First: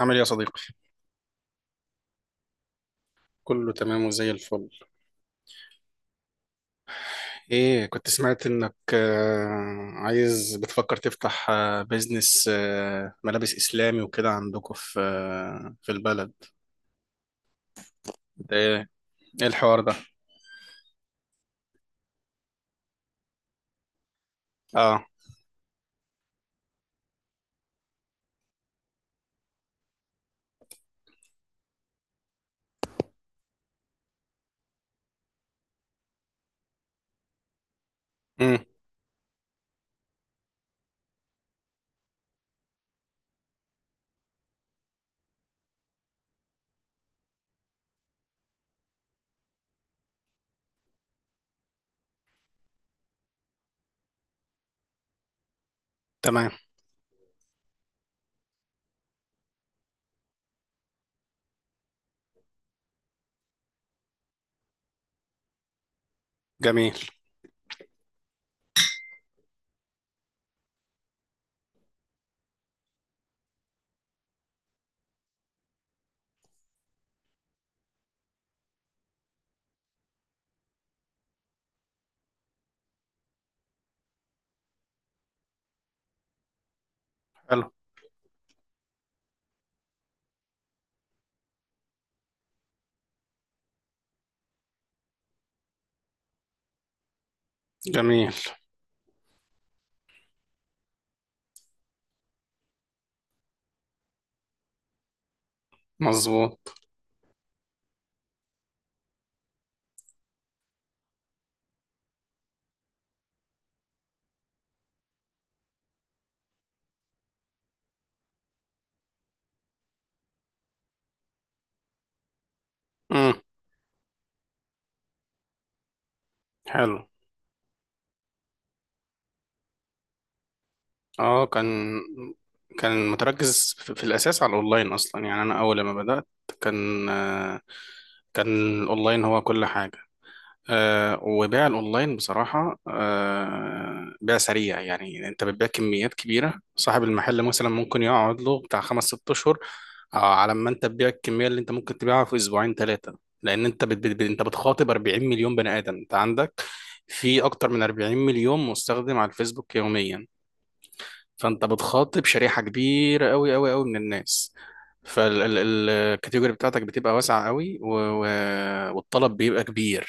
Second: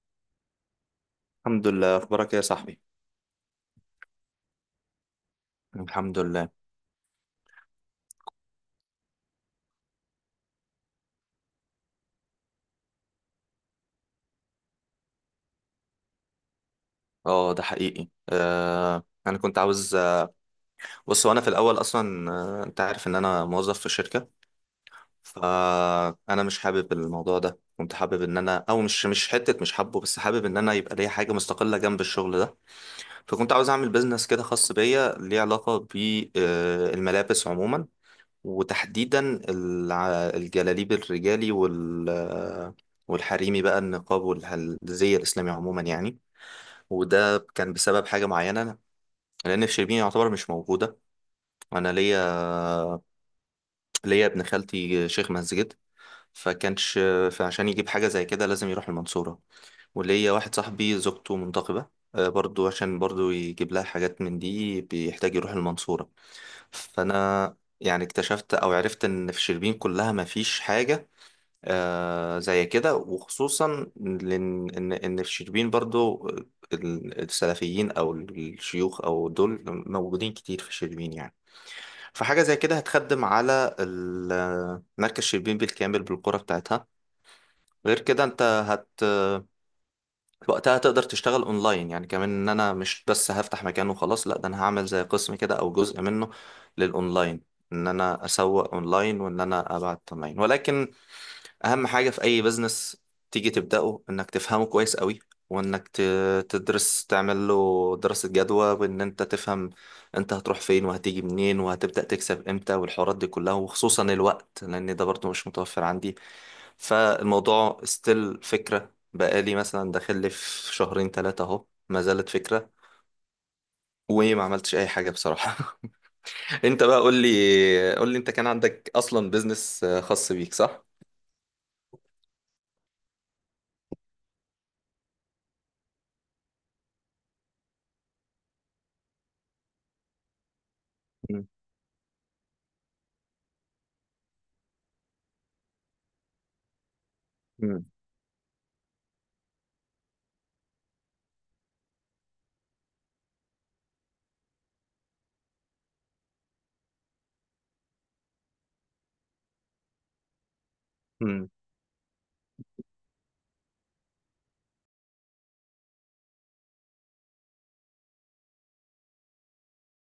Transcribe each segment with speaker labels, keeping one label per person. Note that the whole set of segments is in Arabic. Speaker 1: عامل ايه يا صديقي؟
Speaker 2: الحمد لله. اخبارك إيه يا صاحبي؟
Speaker 1: كله تمام وزي الفل.
Speaker 2: الحمد لله.
Speaker 1: ايه كنت سمعت انك بتفكر تفتح بيزنس ملابس اسلامي وكده عندكم في البلد.
Speaker 2: اه، ده حقيقي،
Speaker 1: ده ايه
Speaker 2: انا
Speaker 1: ايه
Speaker 2: كنت
Speaker 1: الحوار ده؟
Speaker 2: عاوز. بص، وانا في الاول اصلا، انت عارف ان انا موظف في شركه.
Speaker 1: اه.
Speaker 2: فانا مش حابب الموضوع ده، كنت حابب ان انا، او مش حته، مش حابه، بس حابب ان انا يبقى ليا حاجه مستقله جنب الشغل ده. فكنت عاوز اعمل بيزنس كده خاص بيا ليه علاقه بالملابس عموما،
Speaker 1: امم.
Speaker 2: وتحديدا الجلاليب الرجالي والحريمي بقى، النقاب والزي الاسلامي عموما يعني. وده كان بسبب حاجة معينة. أنا لأن في شربين يعتبر مش موجودة. أنا ليا، ابن خالتي شيخ مسجد.
Speaker 1: تمام.
Speaker 2: فكانش فعشان يجيب حاجة زي كده لازم يروح المنصورة. وليا واحد صاحبي زوجته منتقبة، برضو عشان برضو يجيب لها حاجات من دي بيحتاج يروح المنصورة.
Speaker 1: جميل.
Speaker 2: فأنا يعني اكتشفت أو عرفت إن في شربين كلها مفيش حاجة زي كده، وخصوصا لأن إن الشربين برضو، السلفيين أو الشيوخ أو دول موجودين كتير في الشربين يعني. فحاجة زي كده هتخدم على مركز شربين بالكامل بالقرى بتاعتها.
Speaker 1: حلو.
Speaker 2: غير كده أنت هت وقتها تقدر تشتغل أونلاين يعني كمان. إن أنا مش بس هفتح مكان وخلاص، لأ، ده أنا هعمل زي قسم كده أو جزء منه للأونلاين. إن أنا
Speaker 1: جميل.
Speaker 2: أسوق أونلاين وإن أنا أبعت أونلاين. ولكن اهم حاجة في اي بزنس تيجي تبدأه انك تفهمه كويس قوي، وانك
Speaker 1: مظبوط.
Speaker 2: تدرس، تعمل له دراسة جدوى، وان انت تفهم انت هتروح فين وهتيجي منين وهتبدأ تكسب امتى والحوارات دي كلها. وخصوصا الوقت لان ده برضه مش متوفر عندي. فالموضوع ستيل فكرة، بقالي مثلا داخل لي في شهرين ثلاثة اهو ما زالت فكرة،
Speaker 1: امم.
Speaker 2: وما عملتش اي حاجة بصراحة. انت
Speaker 1: حلو.
Speaker 2: بقى قول لي انت كان عندك اصلا بزنس خاص بيك، صح؟
Speaker 1: اه. كان متركز في الاساس على الاونلاين اصلا، يعني انا اول ما بدأت كان آه، كان الاونلاين هو كل حاجة.
Speaker 2: مم.
Speaker 1: وبيع الاونلاين بصراحه بيع سريع، يعني انت بتبيع كميات كبيره. صاحب المحل مثلا
Speaker 2: مم.
Speaker 1: ممكن يقعد له بتاع خمس ست اشهر على ما انت تبيع الكميه اللي انت ممكن تبيعها في اسبوعين ثلاثه، لان انت بت بت انت بتخاطب 40 مليون بني ادم. انت عندك في اكتر من 40 مليون مستخدم على الفيسبوك يوميا، فانت بتخاطب شريحه كبيره قوي قوي قوي من الناس. فالكاتيجوري بتاعتك بتبقى واسعه قوي، والطلب بيبقى كبير.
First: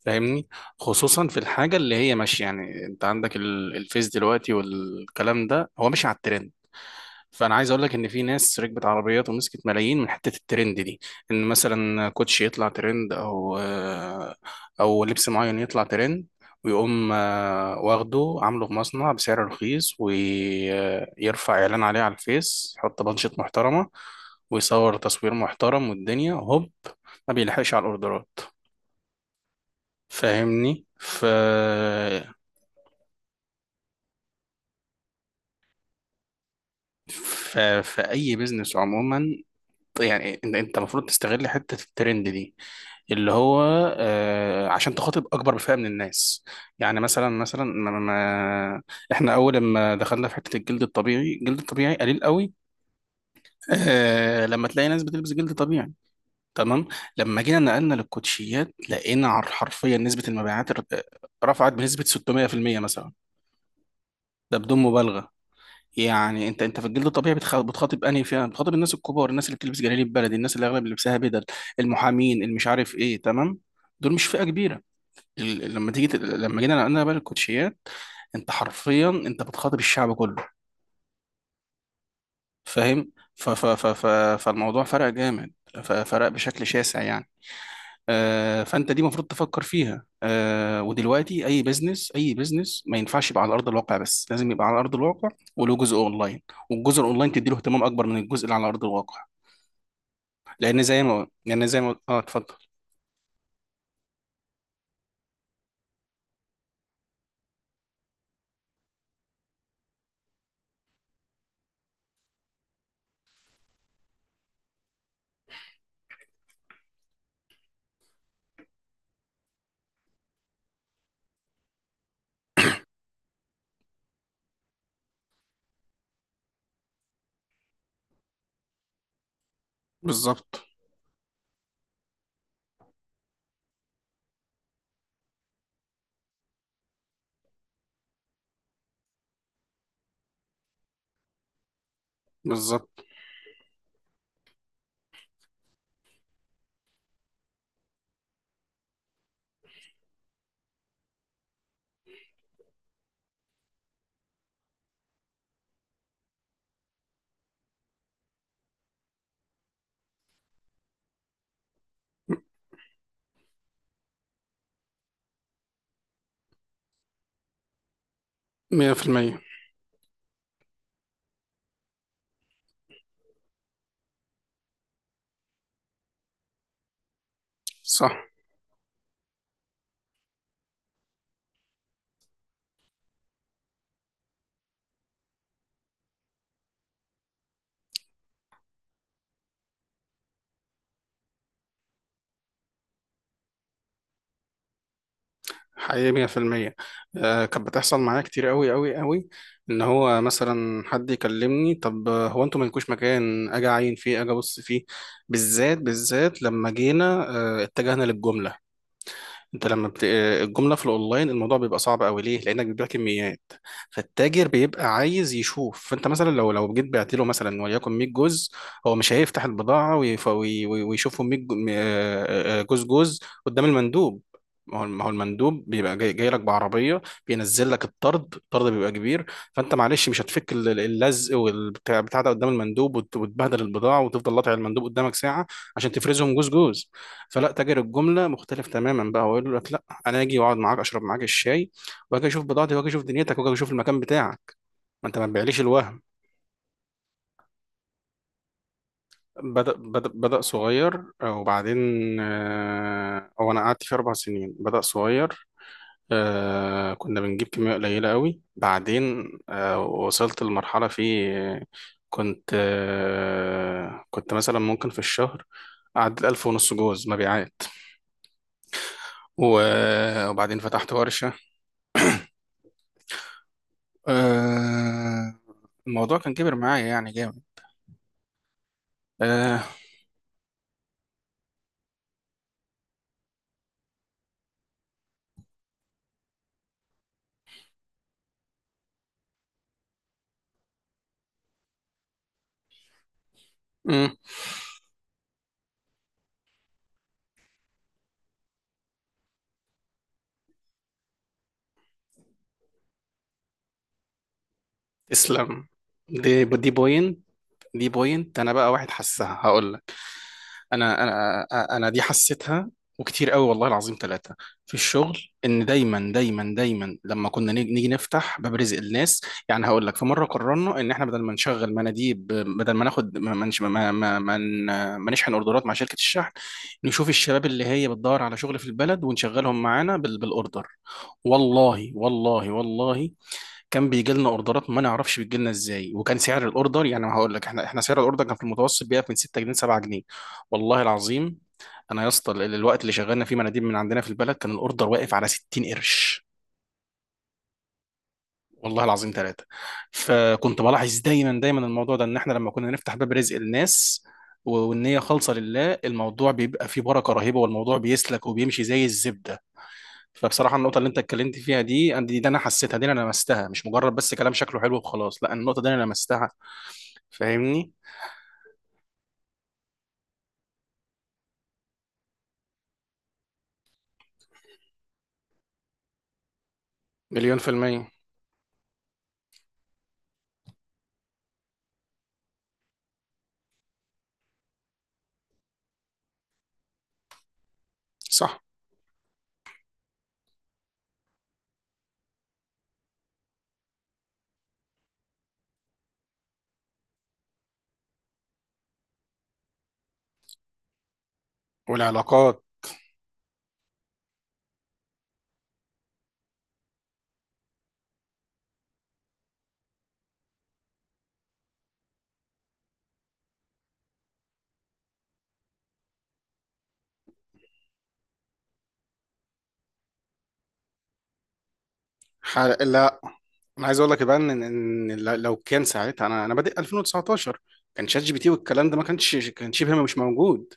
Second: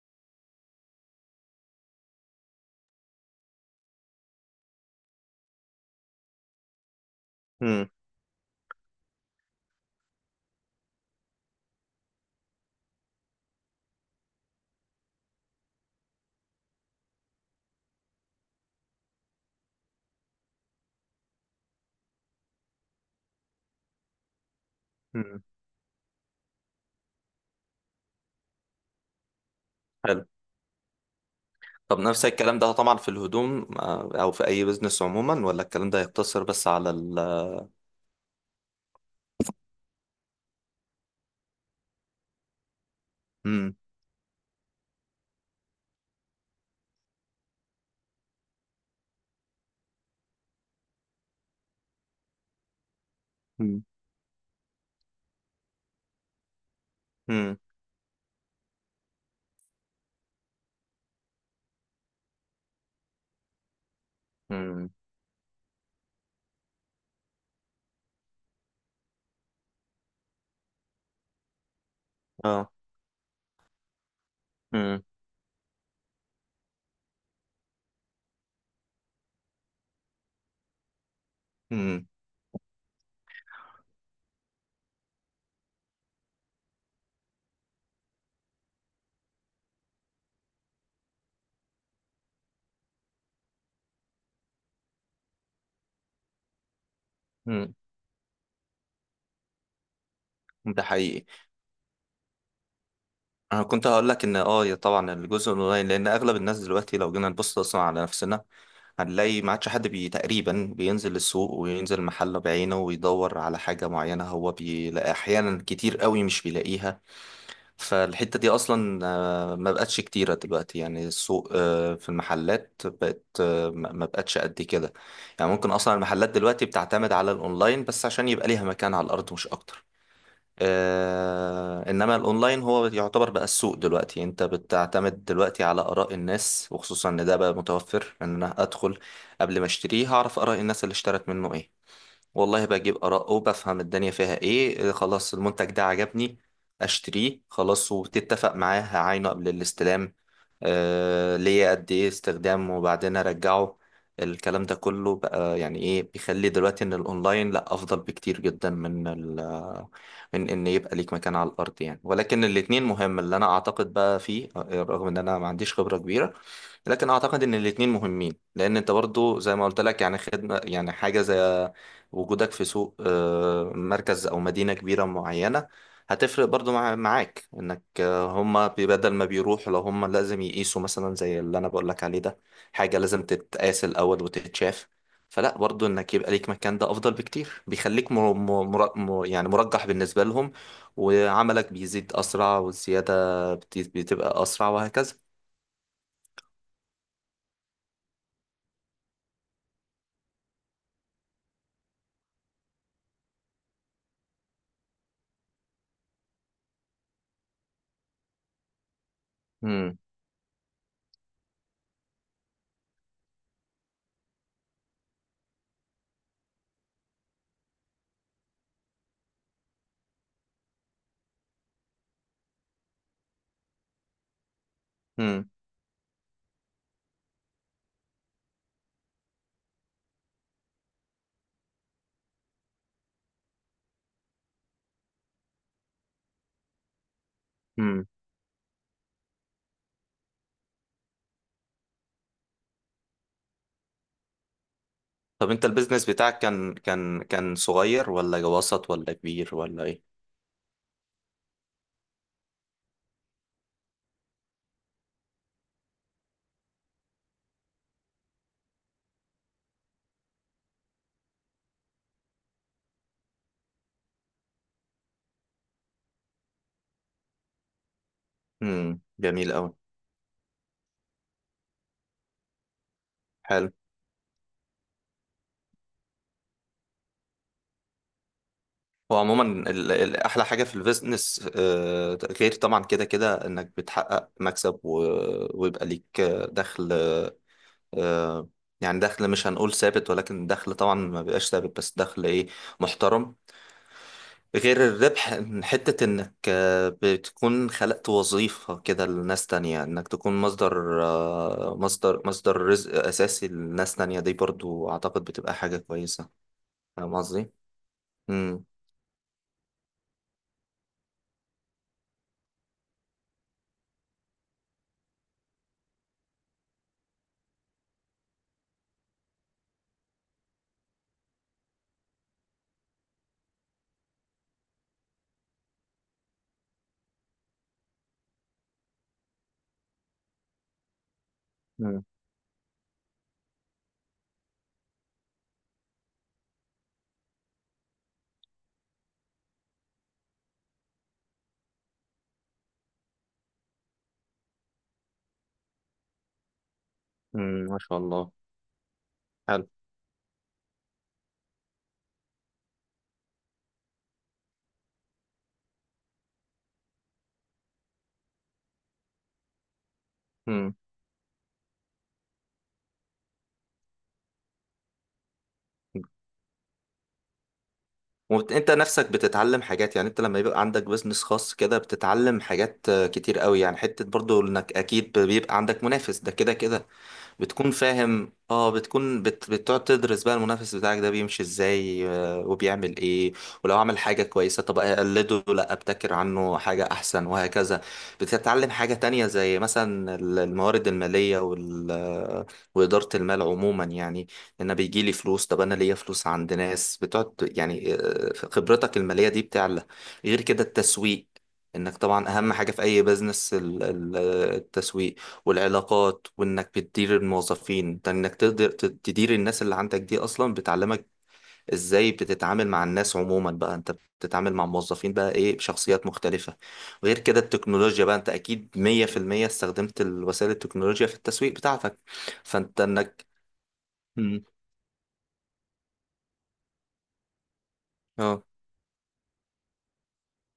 Speaker 1: فاهمني؟ خصوصا في الحاجه اللي هي ماشيه، يعني انت عندك الفيس دلوقتي والكلام ده هو ماشي على الترند. فانا عايز اقول
Speaker 2: مم.
Speaker 1: لك ان في ناس ركبت عربيات ومسكت ملايين من حته الترند دي. ان مثلا كوتش يطلع ترند او لبس معين يطلع ترند، ويقوم واخده عامله في مصنع بسعر رخيص ويرفع اعلان عليه على الفيس، يحط بانشات محترمه ويصور تصوير
Speaker 2: مم.
Speaker 1: محترم والدنيا هوب، ما بيلحقش على الاوردرات.
Speaker 2: حلو.
Speaker 1: فاهمني؟
Speaker 2: طب نفس الكلام ده طبعا في الهدوم، او في اي بزنس عموما، ولا الكلام ده يقتصر بس على ال.
Speaker 1: في اي بيزنس عموما، يعني انت انت المفروض تستغل حته الترند دي، اللي هو
Speaker 2: مم.
Speaker 1: عشان تخاطب اكبر فئه من الناس. يعني مثلا مثلا ما ما احنا اول ما دخلنا في حته الجلد الطبيعي، الجلد الطبيعي قليل قوي،
Speaker 2: مم.
Speaker 1: لما تلاقي ناس بتلبس جلد طبيعي. تمام. لما
Speaker 2: مم.
Speaker 1: جينا نقلنا للكوتشيات لقينا حرفيا نسبه المبيعات رفعت بنسبه 600% مثلا، ده بدون
Speaker 2: مم.
Speaker 1: مبالغه. يعني انت انت في الجلد الطبيعي بتخاطب انهي فئه؟ بتخاطب الناس الكبار، الناس اللي بتلبس جلاليب بلدي، الناس اللي اغلب لبسها بدل، المحامين اللي مش
Speaker 2: اه.
Speaker 1: عارف ايه، تمام؟ دول مش فئه كبيره.
Speaker 2: مم.
Speaker 1: لما جينا نقلنا بقى الكوتشيات، انت حرفيا انت بتخاطب الشعب كله.
Speaker 2: مم.
Speaker 1: فاهم؟ ف ف ف ف فالموضوع فرق جامد، فرق بشكل شاسع يعني. فانت دي المفروض تفكر فيها. ودلوقتي اي بزنس، اي بزنس ما ينفعش يبقى على ارض الواقع بس، لازم يبقى على ارض الواقع وله جزء اونلاين، والجزء الاونلاين تدي له
Speaker 2: مم.
Speaker 1: اهتمام اكبر من الجزء اللي على ارض الواقع. لان
Speaker 2: ده
Speaker 1: زي ما
Speaker 2: حقيقي.
Speaker 1: اه اتفضل.
Speaker 2: انا كنت هقول لك ان يا طبعا الجزء الاونلاين. لان اغلب الناس دلوقتي لو جينا نبص اصلا على نفسنا، هنلاقي ما عادش حد تقريبا بينزل السوق وينزل محله بعينه ويدور على حاجة معينة، هو بيلاقي أحيانا كتير قوي مش بيلاقيها. فالحتة دي أصلا، ما بقتش كتيرة دلوقتي. يعني السوق، في المحلات بقت، ما بقتش قد كده. يعني ممكن أصلا المحلات دلوقتي بتعتمد على الأونلاين بس عشان يبقى ليها مكان على الأرض مش أكتر.
Speaker 1: بالظبط.
Speaker 2: إنما الأونلاين هو يعتبر بقى السوق دلوقتي. أنت بتعتمد دلوقتي على آراء الناس، وخصوصا إن ده بقى متوفر. إن أنا أدخل قبل ما أشتريه هعرف آراء الناس اللي اشترت منه إيه. والله
Speaker 1: بالظبط
Speaker 2: بجيب آراء وبفهم الدنيا فيها إيه، خلاص المنتج ده عجبني أشتريه خلاص. وتتفق معاه هعاينه قبل الاستلام، ليا قد إيه استخدام وبعدين أرجعه. الكلام ده كله بقى يعني إيه بيخلي دلوقتي إن الأونلاين لأ أفضل بكتير جدا من إن يبقى ليك مكان على الأرض يعني. ولكن الاتنين مهم. اللي أنا أعتقد بقى فيه، رغم إن أنا ما عنديش خبرة كبيرة، لكن اعتقد ان الاتنين مهمين. لان انت برضو
Speaker 1: 100%.
Speaker 2: زي ما قلت لك، يعني خدمة يعني حاجة زي وجودك في سوق، مركز او مدينة كبيرة معينة، هتفرق برضو معاك انك،
Speaker 1: صح.
Speaker 2: هما بدل ما بيروحوا لو هما لازم يقيسوا مثلا زي اللي انا بقول لك عليه ده، حاجة لازم تتقاس الاول وتتشاف. فلا برضو انك يبقى ليك مكان ده افضل بكتير، بيخليك يعني مرجح بالنسبة لهم. وعملك بيزيد اسرع، والزيادة بتبقى اسرع وهكذا.
Speaker 1: حقيقي 100%. كانت بتحصل معايا كتير قوي قوي قوي، ان هو مثلا حد يكلمني، طب هو انتوا مالكوش مكان اجي اعين فيه، اجي ابص فيه؟ بالذات بالذات لما جينا آه اتجهنا للجمله. انت لما الجمله في الاونلاين الموضوع بيبقى صعب قوي، ليه؟ لانك بتبيع كميات. فالتاجر بيبقى عايز يشوف، فانت مثلا لو جيت بعت له مثلا وليكن 100 جزء، هو مش هيفتح البضاعه ويشوفهم 100 جزء جزء قدام المندوب. ما هو
Speaker 2: مم.
Speaker 1: المندوب بيبقى جاي لك بعربيه، بينزل لك الطرد بيبقى كبير. فانت معلش مش هتفك اللزق والبتاع بتاع ده قدام المندوب وتبهدل البضاعه وتفضل قاطع المندوب قدامك ساعه عشان تفرزهم جزء جزء. فلا، تاجر
Speaker 2: امم
Speaker 1: الجمله مختلف تماما بقى، هو يقول لك لا، انا اجي واقعد معاك اشرب معاك الشاي، واجي اشوف بضاعتي، واجي اشوف دنيتك، واجي اشوف المكان بتاعك. ما انت ما
Speaker 2: طب
Speaker 1: تبيعليش
Speaker 2: انت
Speaker 1: الوهم.
Speaker 2: البيزنس بتاعك كان صغير ولا وسط ولا كبير
Speaker 1: بدأ
Speaker 2: ولا
Speaker 1: بدأ
Speaker 2: ايه؟
Speaker 1: بدأ صغير، وبعدين هو انا قعدت فيه 4 سنين. بدأ صغير، كنا بنجيب كمية قليلة قوي، بعدين وصلت لمرحلة فيه كنت كنت مثلا ممكن في الشهر أعدل 1,500 جوز مبيعات.
Speaker 2: امم. جميل قوي.
Speaker 1: وبعدين فتحت ورشة.
Speaker 2: حلو.
Speaker 1: آه الموضوع كان كبر معايا يعني جامد.
Speaker 2: هو
Speaker 1: آه.
Speaker 2: عموما احلى حاجه في البيزنس، غير طبعا كده كده انك بتحقق مكسب ويبقى ليك، دخل. آه، يعني دخل، مش هنقول ثابت، ولكن دخل طبعا ما بيبقاش ثابت بس دخل ايه، محترم.
Speaker 1: مم.
Speaker 2: غير الربح، إن حتة انك بتكون خلقت وظيفة كده لناس تانية، انك تكون مصدر، مصدر رزق اساسي لناس تانية، دي برضو اعتقد بتبقى
Speaker 1: تسلم.
Speaker 2: حاجة كويسة.
Speaker 1: دي
Speaker 2: فاهم
Speaker 1: بوينت.
Speaker 2: قصدي؟
Speaker 1: دي بوينت، انا
Speaker 2: مم.
Speaker 1: بقى واحد حسها، هقول لك. انا انا انا دي حسيتها، وكتير قوي، والله العظيم ثلاثة في الشغل، ان دايما دايما دايما لما كنا نيجي نفتح باب رزق الناس. يعني هقول لك، في مرة قررنا ان احنا بدل ما نشغل مناديب، بدل ما ناخد ما ما ما ما, ما ن- ما نشحن اوردرات مع شركة الشحن، نشوف الشباب اللي هي بتدور على شغل في البلد ونشغلهم معانا بالاوردر. والله
Speaker 2: مم.
Speaker 1: والله والله، كان بيجي لنا اوردرات ما نعرفش بتجي لنا ازاي، وكان سعر الاوردر، يعني هقول لك، احنا سعر الاوردر كان في المتوسط بيقف من 6 جنيه، 7 جنيه، والله العظيم. انا يا اسطى الوقت اللي شغلنا فيه مناديب من عندنا في البلد، كان الاوردر واقف على 60 قرش،
Speaker 2: مم. ما شاء الله.
Speaker 1: والله العظيم ثلاثة.
Speaker 2: حلو.
Speaker 1: فكنت بلاحظ دايما دايما الموضوع ده، ان احنا لما كنا نفتح باب رزق الناس والنية خالصة لله، الموضوع بيبقى فيه بركة رهيبة، والموضوع بيسلك وبيمشي زي الزبدة. فبصراحه
Speaker 2: مم.
Speaker 1: النقطه اللي انت اتكلمت فيها دي، دي انا حسيتها، دي انا لمستها، مش مجرد بس كلام شكله حلو وخلاص، لا، النقطه دي انا لمستها. فاهمني؟
Speaker 2: وانت نفسك بتتعلم حاجات، يعني انت لما يبقى عندك بيزنس خاص كده بتتعلم حاجات، كتير قوي. يعني حتة برضو انك اكيد بيبقى عندك منافس ده كده كده،
Speaker 1: مليون في
Speaker 2: بتكون
Speaker 1: المية
Speaker 2: فاهم. اه، بتكون بتقعد تدرس بقى المنافس بتاعك ده بيمشي ازاي، وبيعمل ايه. ولو عمل حاجة كويسة، طب اقلده، لا ابتكر عنه حاجة احسن وهكذا.
Speaker 1: صح.
Speaker 2: بتتعلم حاجة تانية زي مثلا الموارد المالية وال... آه، وإدارة المال عموما يعني. انا بيجي لي فلوس، طب انا ليا فلوس عند ناس بتقعد يعني، خبرتك المالية دي بتعلى. غير كده التسويق. انك طبعا
Speaker 1: والعلاقات.
Speaker 2: اهم حاجة في اي بزنس التسويق والعلاقات. وانك بتدير الموظفين، ده انك تقدر تدير الناس اللي عندك دي اصلا بتعلمك ازاي بتتعامل مع الناس عموما بقى. انت بتتعامل مع موظفين بقى ايه، بشخصيات مختلفة. غير كده التكنولوجيا بقى، انت اكيد 100% استخدمت الوسائل التكنولوجيا في التسويق بتاعتك. فانت
Speaker 1: لا،
Speaker 2: انك.
Speaker 1: انا عايز اقول لك بقى
Speaker 2: مم.
Speaker 1: لو كان ساعتها انا بادئ 2019، كان شات جي بي تي
Speaker 2: اه.
Speaker 1: والكلام ده ما كانش، كان شبه مش موجود.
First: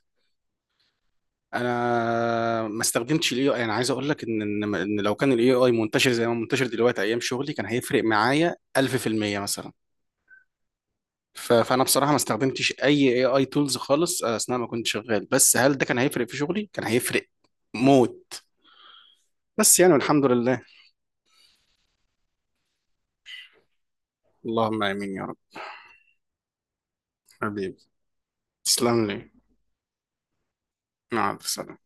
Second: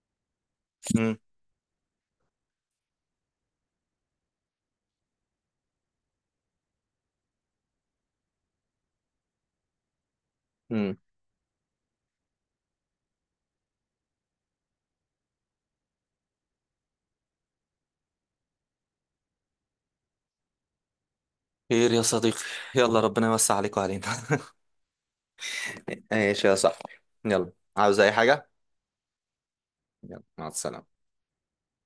Speaker 2: مم.
Speaker 1: انا ما استخدمتش الاي اي. انا عايز اقول لك ان ان إن لو كان الاي اي منتشر زي ما منتشر دلوقتي ايام شغلي، كان هيفرق معايا 1000% مثلا.
Speaker 2: مم.
Speaker 1: فانا بصراحه ما استخدمتش اي اي اي تولز خالص، اثناء ما كنت شغال، بس هل ده كان هيفرق في شغلي؟ كان هيفرق موت. بس يعني، والحمد لله.
Speaker 2: خير يا صديقي. يلا ربنا يوسع عليك وعلينا.
Speaker 1: اللهم امين يا رب.
Speaker 2: ايش يا صاحبي. يلا.
Speaker 1: حبيبي.
Speaker 2: عاوز اي حاجة.
Speaker 1: تسلم لي.
Speaker 2: يلا مع السلامة.
Speaker 1: مع السلامه.